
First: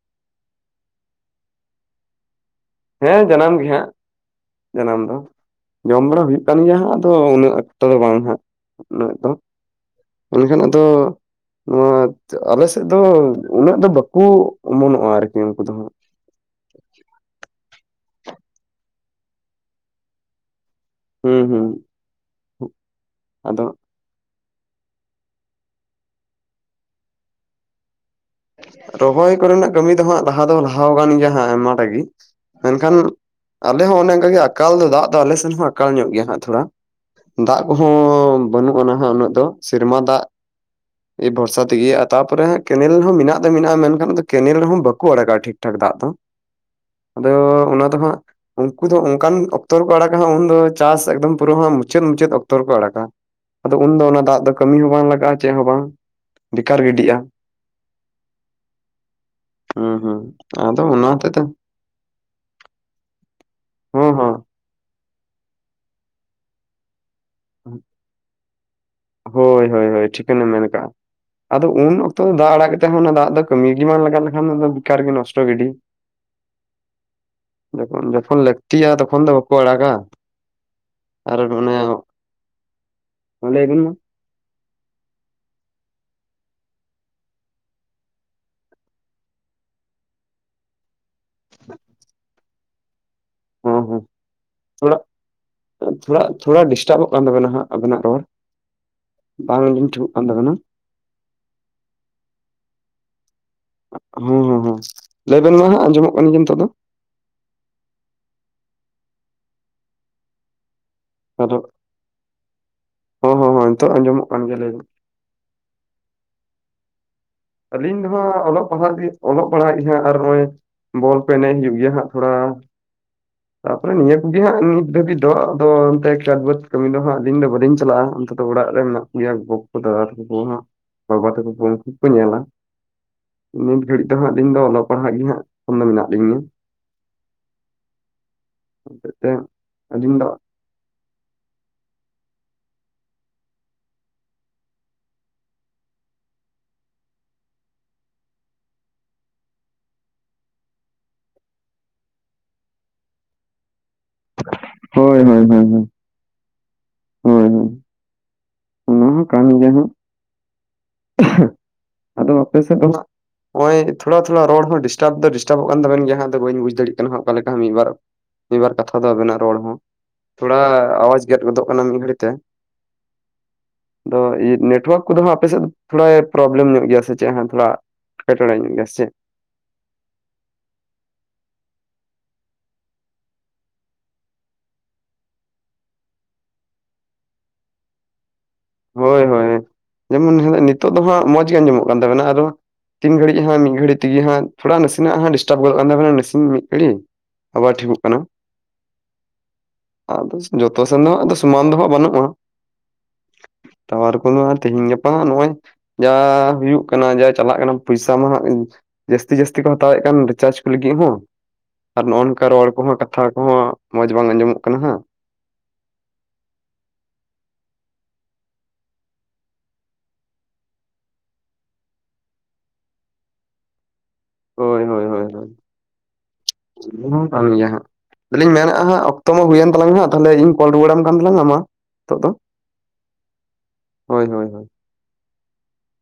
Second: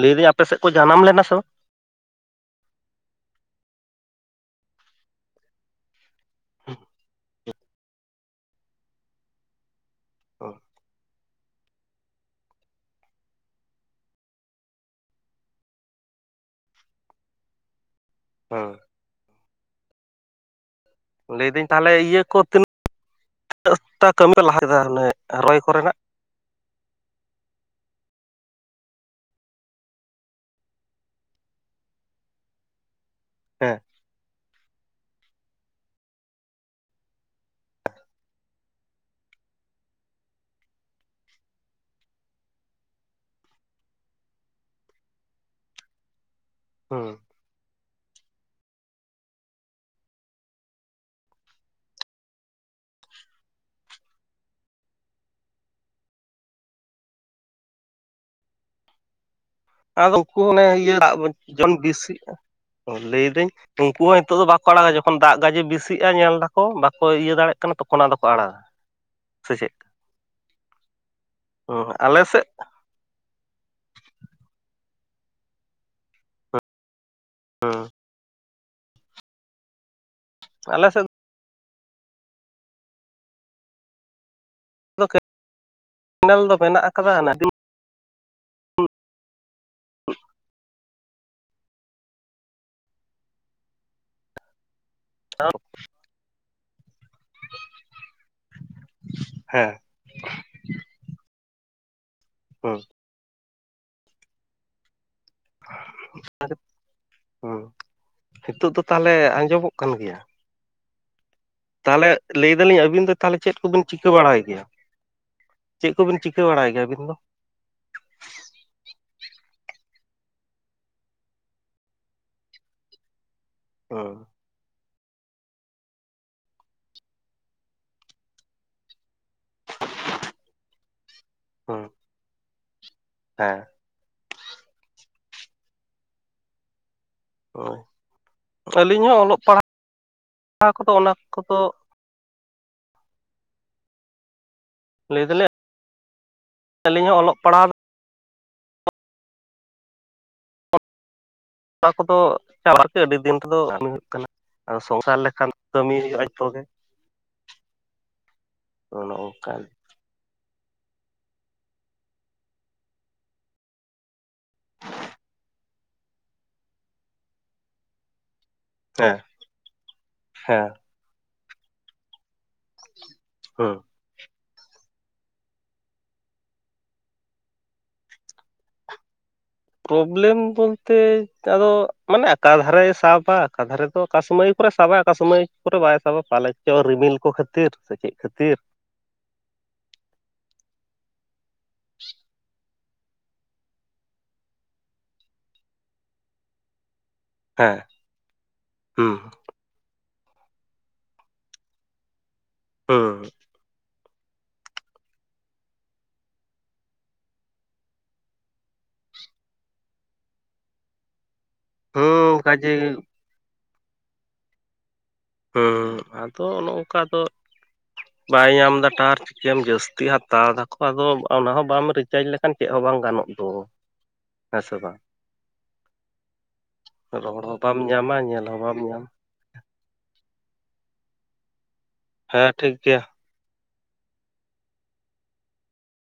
ᱞᱟᱹᱭ ᱫᱟᱹᱧ ᱟᱯᱮ ᱥᱮᱫ ᱠᱚ ᱡᱟᱱᱟᱢ ᱞᱮᱱᱟ ᱥᱮ ᱵᱟᱝ? ᱦᱮᱸ ᱡᱟᱱᱟᱢ ᱜᱮ ᱦᱟᱸᱜ ᱡᱟᱱᱟᱢ ᱫᱚ᱾ ᱡᱚᱢ ᱵᱟᱲᱟ ᱦᱩᱭᱩᱜ ᱠᱟᱱ ᱜᱮᱭᱟ ᱦᱟᱜ ᱟᱫᱚ ᱩᱱᱟᱹᱜ ᱟᱠᱴᱟ ᱫᱚ ᱵᱟᱝ ᱦᱟᱜ ᱩᱱᱟᱹᱜ ᱫᱚ᱾ ᱵᱟᱝ ᱮᱠᱷᱟᱱ ᱟᱫᱚ᱾ ᱱᱚᱣᱟ ᱟᱞᱮᱥᱮᱫ ᱫᱚ ᱩᱱᱟᱹᱜ ᱫᱚ ᱵᱟᱠᱩ ᱚᱢᱚᱱᱚᱜ-ᱟ ᱟᱨᱠᱤ ᱩᱱᱠᱩ ᱫᱚᱦᱟᱸᱜ᱾ ᱦᱚᱸ ᱞᱟᱹᱭ ᱦᱟᱸᱜ ᱦᱩᱸ ᱦᱩᱸ ᱫᱟᱹᱧ ᱛᱟᱦᱚᱞᱮ ᱤᱭᱟᱹ ᱠᱚ ᱛᱤᱱᱟᱹᱜ ᱟᱫᱚ ᱛᱤᱱᱟᱹᱜᱴᱟ ᱠᱟᱹᱢᱤ ᱠᱚ ᱞᱟᱦᱟ ᱠᱮᱫᱟ ᱚᱱᱮ ᱨᱚᱭ ᱠᱚᱨᱮᱱᱟᱜ, ᱨᱚᱦᱚᱭ ᱠᱚᱨᱮᱱᱟᱜ ᱠᱟᱹᱢᱤ ᱫᱚ ᱦᱟᱸᱜ ᱞᱟᱦᱟ ᱫᱚ ᱞᱟᱦᱟ ᱟᱠᱟᱱ ᱜᱮᱭᱟ ᱦᱟᱸᱜ ᱟᱭᱢᱟᱴᱟᱜᱮ ᱢᱮᱱᱠᱷᱟᱱ᱾ ᱦᱮᱸ ᱟᱞᱮ ᱦᱚᱸ ᱚᱱᱮ ᱚᱱᱠᱟᱜᱮ ᱟᱠᱟᱞ ᱫᱚ ᱫᱟᱜ ᱫᱚ ᱟᱞᱮ ᱥᱮᱱ ᱦᱚᱸ ᱟᱠᱟᱞ ᱧᱚᱜ ᱜᱮᱭᱟ ᱦᱟᱸᱜ ᱛᱷᱚᱲᱟ᱾ ᱫᱟᱜ ᱠᱚᱦᱚᱸ ᱵᱟᱹᱱᱩᱜ ᱟ ᱱᱟᱦᱟᱜ ᱩᱱᱟᱹᱜ ᱫᱚ ᱥᱮᱨᱢᱟ ᱫᱟᱜ᱾ ᱮ ᱵᱷᱚᱨᱥᱟ ᱛᱮᱜᱮ ᱛᱟᱯᱚᱨᱮ ᱦᱟᱸᱜ ᱠᱮᱱᱮᱞ᱾ ᱢᱮᱱᱟᱜ ᱫᱚ ᱢᱮᱱᱟᱜ-ᱟ ᱢᱮᱱᱠᱷᱟᱱ ᱠᱮᱱᱮᱞ ᱨᱮᱦᱚᱸ ᱵᱟᱠᱚ ᱟᱲᱟᱜ-ᱟ ᱴᱷᱤᱠ ᱴᱷᱟᱠ ᱫᱟᱜ ᱫᱚ᱾ ᱦᱩᱸ ᱟᱫᱚ ᱚᱱᱟ ᱫᱚ ᱦᱟᱸᱜ᱾ ᱩᱱᱠᱩ ᱫᱚ ᱚᱱᱠᱟᱱ ᱚᱠᱛᱚ ᱨᱮᱠᱚ ᱟᱲᱟᱜᱟ ᱩᱱᱫᱚ ᱪᱟᱥ ᱮᱠᱫᱚᱢ ᱯᱩᱨᱟᱹ ᱦᱟᱸᱜ ᱢᱩᱪᱟᱹᱫ ᱢᱩᱪᱟᱹᱫ ᱚᱠᱛᱚ ᱨᱮᱠᱚ ᱟᱲᱟᱜᱟ᱾ ᱟᱫᱚ ᱩᱱᱫᱚ ᱚᱱᱟ ᱫᱟᱜ ᱫᱚ ᱠᱟᱹᱢᱤ ᱦᱚᱸ ᱵᱟᱝ ᱞᱟᱜᱟᱜ-ᱟ ᱪᱮᱫ ᱦᱚᱸ ᱵᱟᱝ ᱵᱮᱠᱟᱨ ᱜᱤᱰᱤᱜ-ᱟ᱾ ᱦᱩᱸ ᱟᱫᱚ ᱦᱩᱸ ᱩᱱᱠᱩ ᱚᱱᱮ ᱟᱫᱚ ᱤᱭᱟᱹ ᱚᱱᱟ ᱫᱟᱜ ᱦᱚᱛᱮᱡ ᱛᱮ ᱡᱚᱱ ᱵᱤᱥᱤᱜ-ᱟ ᱞᱟᱹᱭᱫᱟᱹᱧ ᱩᱱᱠᱩ ᱦᱚᱸ ᱱᱤᱛ ᱫᱚ ᱵᱟ᱾ ᱵᱟᱠᱚ ᱟᱲᱟᱜᱟ ᱡᱚᱠᱷᱚᱱ ᱫᱟᱜ ᱜᱟᱡᱮ ᱵᱮᱥᱤᱜ-ᱟ ᱧᱮᱞ ᱫᱟᱠᱚ ᱵᱟᱠᱚ ᱤᱭᱟᱹ ᱫᱟᱲᱮᱭᱟᱜ ᱠᱟᱱᱟ ᱛᱚᱠᱷᱚᱱ ᱟᱫᱚᱠᱚ ᱟᱲᱟᱜᱟ᱾ ᱥᱮ ᱦᱳᱭ ᱪᱮᱫ ᱦᱳᱭ ᱦᱳᱭ ᱴᱷᱤᱠᱟᱹᱱᱮᱢ ᱢᱮᱱ ᱟᱠᱟᱜ-ᱟ ᱟᱫᱚ ᱦᱩᱸ ᱩᱱ ᱚᱠᱛᱚ ᱟᱞᱮ ᱥᱮᱫ ᱫᱟᱜ ᱟᱲᱟᱜ᱾ ᱠᱟᱛᱮ ᱦᱚᱸ ᱚᱱᱟ ᱫᱟᱜ ᱫᱚ ᱠᱟᱹᱢᱤ ᱜᱮ ᱵᱟᱝ ᱞᱟᱜ ᱞᱮᱠᱷᱟᱱ ᱫᱚ ᱵᱮᱠᱟᱨ ᱜᱮ ᱱᱚᱥᱴᱚ ᱜᱤᱰᱤ᱾ ᱡᱚᱠᱷᱚᱱ ᱡᱚᱠᱷᱚᱱ ᱞᱟᱹᱠᱛᱤᱭᱟ ᱛᱚᱠᱷᱚᱱ ᱫᱚ ᱵᱟᱠᱚ ᱟᱲᱟᱜᱟ᱾ ᱟᱞᱮ ᱥᱮᱫ᱾ ᱟᱨ ᱢᱟᱱᱮ, ᱞᱟᱹᱭ ᱵᱤᱱ ᱢᱟ᱾ [unintelligible] ᱠᱮᱱᱮᱞ ᱫᱚ ᱢᱮᱱᱟᱜ ᱟᱠᱟᱫᱟ ᱱᱟᱵᱤᱱ? [unintelligible] ᱦᱮᱸ ᱦᱮᱸ ᱚᱲᱟᱜ ᱪᱟᱞᱟᱜ᱾ ᱛᱷᱚᱲᱟ ᱰᱤᱥᱴᱟᱵᱚᱜ ᱠᱟᱱ ᱛᱟᱵᱮᱱᱟ ᱦᱟᱸᱜ, ᱟᱵᱮᱱᱟᱜ ᱨᱚᱲ ᱵᱟᱝ ᱦᱮᱸ ᱟᱸᱡᱚᱢ ᱴᱷᱤᱠᱚᱜ ᱠᱟᱱ ᱛᱟᱵᱮᱱᱟ᱾ [unintelligible] ᱦᱚᱸ ᱦᱮᱸ ᱦᱮᱸ ᱞᱟᱹᱭᱵᱮᱱ ᱢᱟ ᱦᱟᱜ ᱟᱸᱡᱚᱢᱚᱜ ᱠᱟᱱ ᱜᱮ ᱱᱤᱛᱚᱜ ᱫᱚ᱾ ᱦᱩᱸ ᱦᱤᱛᱚᱜ ᱫᱚ ᱛᱟᱦᱚᱞᱮ ᱟᱸᱡᱚᱢᱚᱜ ᱠᱟᱱ ᱜᱮᱭᱟ᱾ ᱟᱫᱚ ᱛᱟᱦᱚᱞᱮ ᱞᱟᱹᱭ ᱫᱟᱞᱤᱧ ᱟᱹᱵᱤᱱ ᱫᱚ ᱦᱚᱸ ᱛᱟᱦᱚᱞᱮ ᱦᱚᱸ ᱪᱮᱫ ᱦᱚᱸ ᱠᱚᱵᱤᱱ ᱱᱤᱛᱚᱜ ᱪᱤᱠᱟᱹ ᱟᱸᱡᱚᱢᱚᱜ ᱵᱟᱲᱟᱭ ᱠᱟᱱ ᱜᱮᱭᱟ? ᱞᱟᱹᱭ ᱵᱮᱱ ᱪᱮᱫ ᱠᱚᱵᱤᱱ ᱪᱤᱠᱟᱹ ᱵᱟᱲᱟᱭ ᱜᱮᱭᱟ ᱟᱵᱤᱱ ᱫᱚ? ᱟᱹᱞᱤᱧ ᱫᱚᱦᱟᱜ ᱚᱞᱚᱜ ᱯᱟᱲᱦᱟᱜ ᱜᱮ ᱚᱞᱚᱜ ᱯᱟᱲᱦᱟᱜ ᱜᱮᱦᱟᱸᱜ ᱞᱤᱧ ᱟᱨ ᱱᱚᱜ-ᱚᱭ᱾ ᱵᱚᱞ ᱯᱮ ᱮᱱᱮᱡ ᱦᱩᱭᱩᱜ ᱜᱮᱭᱟ ᱦᱟᱸᱜ ᱛᱷᱚᱲᱟ ᱾ ᱛᱟᱯᱚᱨᱮ ᱦᱮᱸ ᱱᱤᱭᱟᱹ ᱠᱩᱜᱤ᱾ ᱦᱟᱸᱜ ᱱᱤᱛ ᱫᱷᱟᱹᱵᱤᱡ ᱫᱚ ᱟᱫᱚ ᱚᱱᱛᱮ ᱠᱷᱮᱛ ᱵᱟᱫ ᱠᱟᱹᱢᱤ ᱫᱚ ᱦᱟᱸᱜ ᱟᱞᱤᱧ ᱫᱚ ᱵᱟᱹᱞᱤᱧ ᱪᱟᱞᱟᱜ-ᱟ᱾ ᱚᱱᱛᱮ ᱫᱚ ᱚᱲᱟᱜ ᱨᱮ ᱢᱮᱱᱟᱜ ᱵᱚᱭᱦᱟ ᱜᱚᱜᱚ ᱛᱟᱠᱚ ᱫᱟᱫᱟ ᱛᱟᱠᱚ ᱠᱚ ᱦᱟᱸᱜ ᱵᱟᱵᱟ ᱛᱟᱠᱚ ᱠᱚ ᱦᱮᱸ ᱩᱱᱠᱩ ᱠᱚ ᱧᱮᱞᱟ᱾ ᱦᱮᱸ ᱜᱷᱟᱹᱲᱤᱡ ᱫᱚ ᱦᱟᱸᱜ ᱟᱹᱞᱤᱧ ᱫᱚ ᱚᱞᱚᱜ ᱯᱟᱲᱦᱟᱜ ᱜᱮ ᱦᱟᱸᱜ ᱯᱷᱚᱱ ᱫᱚ ᱢᱮᱱᱟᱜ ᱞᱤᱧᱟᱹ᱾ ᱦᱳ ᱟᱹᱞᱤᱧ ᱦᱚᱸ ᱛᱮ ᱚᱞᱚᱜ ᱟᱹᱞᱤᱧ ᱫᱚ ᱯᱟᱲᱦᱟᱜ ᱠᱚᱫᱚ ᱚᱱᱟ ᱠᱚᱫᱚ ᱞᱟᱹᱭ ᱫᱟᱞᱮᱧ ᱟᱹᱞᱤᱧ ᱦᱚᱸ ᱚᱞᱚᱜ ᱯᱟᱲᱦᱟᱣ ᱚᱱᱟ ᱠᱚᱫᱚ ᱪᱟᱞᱟᱜ [unintelligible] ᱟᱨᱠᱤ ᱟᱹᱰᱤ ᱫᱤᱱ ᱨᱮᱫᱚ ᱠᱟᱹᱢᱤ ᱦᱩᱭᱩᱜ ᱠᱟᱱᱟ [unintelligible] ᱥᱚᱝᱥᱟᱨ ᱦᱳᱭ ᱦᱳᱭ ᱞᱮᱠᱷᱟᱱ ᱦᱳᱭ ᱦᱳᱭ ᱠᱟᱹᱢᱤ ᱦᱩᱭᱩᱜᱼᱟ ᱡᱚᱛᱚ ᱜᱮ ᱦᱳᱭ ᱦᱳᱭ ᱚᱱᱟ ᱚᱱᱮ ᱦᱚᱸ ᱠᱟᱱ ᱚᱱᱠᱟ ᱜᱮ ᱟᱫᱚ ᱟᱯᱮ ᱥᱮᱫ ᱫᱚ ᱦᱟᱜ᱾ ᱱᱚᱜ ᱚᱭ ᱛᱷᱚᱲᱟ ᱛᱷᱚᱲ ᱨᱚᱲ ᱦᱚᱸ ᱰᱤᱥᱴᱟᱵ ᱫᱚ ᱰᱤᱥᱴᱟᱵᱚᱜ ᱠᱟᱱ ᱛᱟᱵᱮᱱ ᱜᱮᱭᱟᱟᱸᱜ ᱵᱟᱹᱧ ᱵᱩᱡ ᱫᱟᱲᱮᱭᱟᱜ ᱠᱟᱱᱟᱜ ᱚᱠᱟ ᱞᱮᱠᱟ ᱢᱤᱫ ᱵᱟᱨ ᱢᱤᱫ ᱵᱟᱨ ᱠᱟᱛᱷᱟ ᱫᱚ ᱦᱮᱸ ᱟᱵᱮᱱᱟᱜ ᱨᱚᱲ ᱦᱚᱸ ᱛᱷᱚᱲᱟ ᱦᱮᱸ ᱟᱣᱟᱡᱽ ᱜᱮᱫ ᱜᱚᱫᱚᱜ ᱠᱟᱱᱟ ᱢᱤᱫ ᱜᱷᱟᱹᱲᱤᱡ ᱛᱮ ᱦᱩᱸ ᱟᱫᱚ ᱱᱮᱴᱣᱟᱨᱠ ᱠᱚᱫᱚ ᱟᱯᱮᱥᱮᱫ ᱛᱷᱚᱲᱟᱭ ᱯᱨᱚᱵᱞᱮᱢ ᱧᱚᱜ ᱜᱮᱭᱟ ᱥᱮ ᱪᱮᱫ ᱛᱷᱚᱲᱟ? ᱮᱴᱚᱲ ᱧᱚᱜ ᱜᱮᱭᱟ ᱥᱮ ᱪᱮᱫ? ᱯᱨᱚᱵᱞᱮᱢ ᱵᱚᱞᱛᱮ ᱟᱫᱚ ᱢᱟᱱᱮ ᱟᱠᱟᱠᱟ ᱫᱷᱟᱨᱮ ᱥᱟᱵᱟ ᱟᱠᱟᱠᱟ ᱫᱷᱟᱨᱮ ᱫᱚ᱾ ᱚᱠᱟ ᱥᱚᱢᱚᱭ ᱠᱚᱨᱮ ᱥᱟᱵᱟᱭ ᱚᱠᱟ ᱥᱚᱢᱚᱭ ᱠᱚᱨᱮ ᱵᱟᱭ ᱥᱟᱵᱟ ᱯᱟᱞᱮ ᱪᱚ ᱨᱤᱢᱤᱞ ᱠᱚ ᱠᱷᱟᱹᱛᱤᱨ ᱥᱮ ᱪᱮᱫ ᱠᱷᱟᱹᱛᱤᱨ ᱦᱳᱭ ᱦᱳᱭ ᱡᱮᱢᱚᱱ ᱦᱟᱜ ᱱᱤᱛᱚᱜ ᱫᱚ ᱦᱟᱸᱜ ᱢᱚᱡᱽ ᱜᱮ ᱟᱸᱡᱚᱢᱚᱜ ᱠᱟᱱ ᱛᱟᱵᱮᱱᱟ ᱟᱨᱦᱚᱸ ᱛᱤᱱ ᱜᱷᱟᱹᱲᱤᱡ ᱦᱟᱸᱜ ᱢᱤᱫ ᱜᱷᱟᱹᱲᱤᱡ ᱛᱮᱜᱮ ᱦᱟᱸᱜ ᱛᱷᱚᱲᱟ ᱱᱟᱥᱮᱱᱟᱜ ᱦᱟᱸᱜ ᱰᱤᱴᱟᱵ ᱜᱚᱫ ᱠᱟᱱ ᱛᱟᱵᱮᱱᱟ, ᱱᱟᱥᱮ ᱢᱤᱫ ᱜᱷᱟᱲᱤᱡ ᱟᱵᱟᱨ ᱦᱮᱸ ᱴᱷᱤᱠᱚᱜ ᱠᱟᱱᱟ᱾ ᱦᱩᱸ ᱟᱫᱚ ᱡᱚᱛᱚ ᱥᱮᱱ ᱫᱚᱦᱟᱸᱜ ᱥᱚᱢᱟᱱ ᱫᱚ ᱦᱟᱸᱜ ᱵᱟᱹᱱᱩᱜᱼᱟ᱾ ᱦᱩᱸ ᱛᱟᱣᱟᱨ ᱠᱚᱫᱚ ᱛᱮᱦᱮᱧ ᱜᱟᱯᱟ ᱱᱚᱜᱼᱚᱭ ᱡᱟ ᱦᱩᱭᱩᱜ ᱠᱟᱱᱟ ᱡᱟ ᱪᱟᱞᱟᱜ ᱠᱟᱱᱟ ᱯᱚᱭᱥᱟ ᱢᱟ ᱦᱟᱜ ᱡᱟᱥᱛᱤ ᱡᱟᱥᱛᱤ ᱠᱚ ᱦᱟᱛᱟᱣᱮᱫ ᱠᱟᱱ ᱨᱤᱪᱟᱨᱡ ᱠᱚ ᱞᱟᱹᱜᱤᱫ ᱦᱚᱸ᱾ ᱟᱨ ᱱᱚᱜ ᱚ ᱦᱩᱸ ᱱᱚᱝᱠᱟ ᱨᱚᱲ ᱠᱟᱡᱮ ᱠᱚᱦᱚᱸ ᱠᱟᱛᱷᱟ ᱠᱚᱸᱦᱚᱸ ᱢᱚᱸᱡᱽ ᱵᱟᱝ ᱟᱸᱡᱚᱢᱚᱜ ᱠᱟᱱᱟ᱾ ᱦᱮᱸ ᱟᱫᱚ ᱚᱱᱮ ᱱᱚᱝᱠᱟ ᱫᱚ ᱵᱟᱭ ᱧᱟᱢ ᱮᱫᱟ ᱴᱟᱣᱟᱨ᱾ ᱪᱮᱢ ᱡᱟᱹᱥᱛᱤ ᱦᱟᱛᱟᱣ ᱫᱟᱠᱚ ᱟᱫᱚ ᱚᱱᱟ ᱦᱚᱸ ᱵᱟᱢ ᱨᱤᱪᱟᱨᱡᱽ ᱞᱮᱠᱷᱟᱱ ᱪᱮᱫ ᱦᱚᱸ ᱵᱟᱝ ᱜᱟᱱᱚᱜ ᱫᱚ᱾ ᱦᱮᱥᱮ ᱦᱳᱭ ᱵᱟᱝ᱾ ᱦᱳᱭ ᱦᱳᱭ ᱦᱳᱭ ᱨᱚᱲ ᱦᱚᱸ ᱵᱟᱢ ᱧᱟᱢᱟ ᱧᱮᱞ ᱦᱚᱸ ᱵᱟᱢ ᱧᱟᱢᱟ᱾ ᱛᱚ ᱧᱮᱞ ᱛᱟᱞᱟᱝ ᱦᱟᱸ ᱛᱟᱦᱚᱞᱮ ᱤᱧ ᱠᱚ ᱨᱩᱣᱟᱹᱲ ᱟᱢ ᱠᱟᱱ ᱛᱟᱞᱟᱝ ᱦᱟ ᱢᱟ ᱱᱤᱛᱚᱜ ᱫᱚ ᱦᱮᱸ ᱴᱷᱤᱠ ᱜᱮᱭᱟ᱾ ᱦᱳᱭ ᱦᱳᱭ ᱦᱳᱭ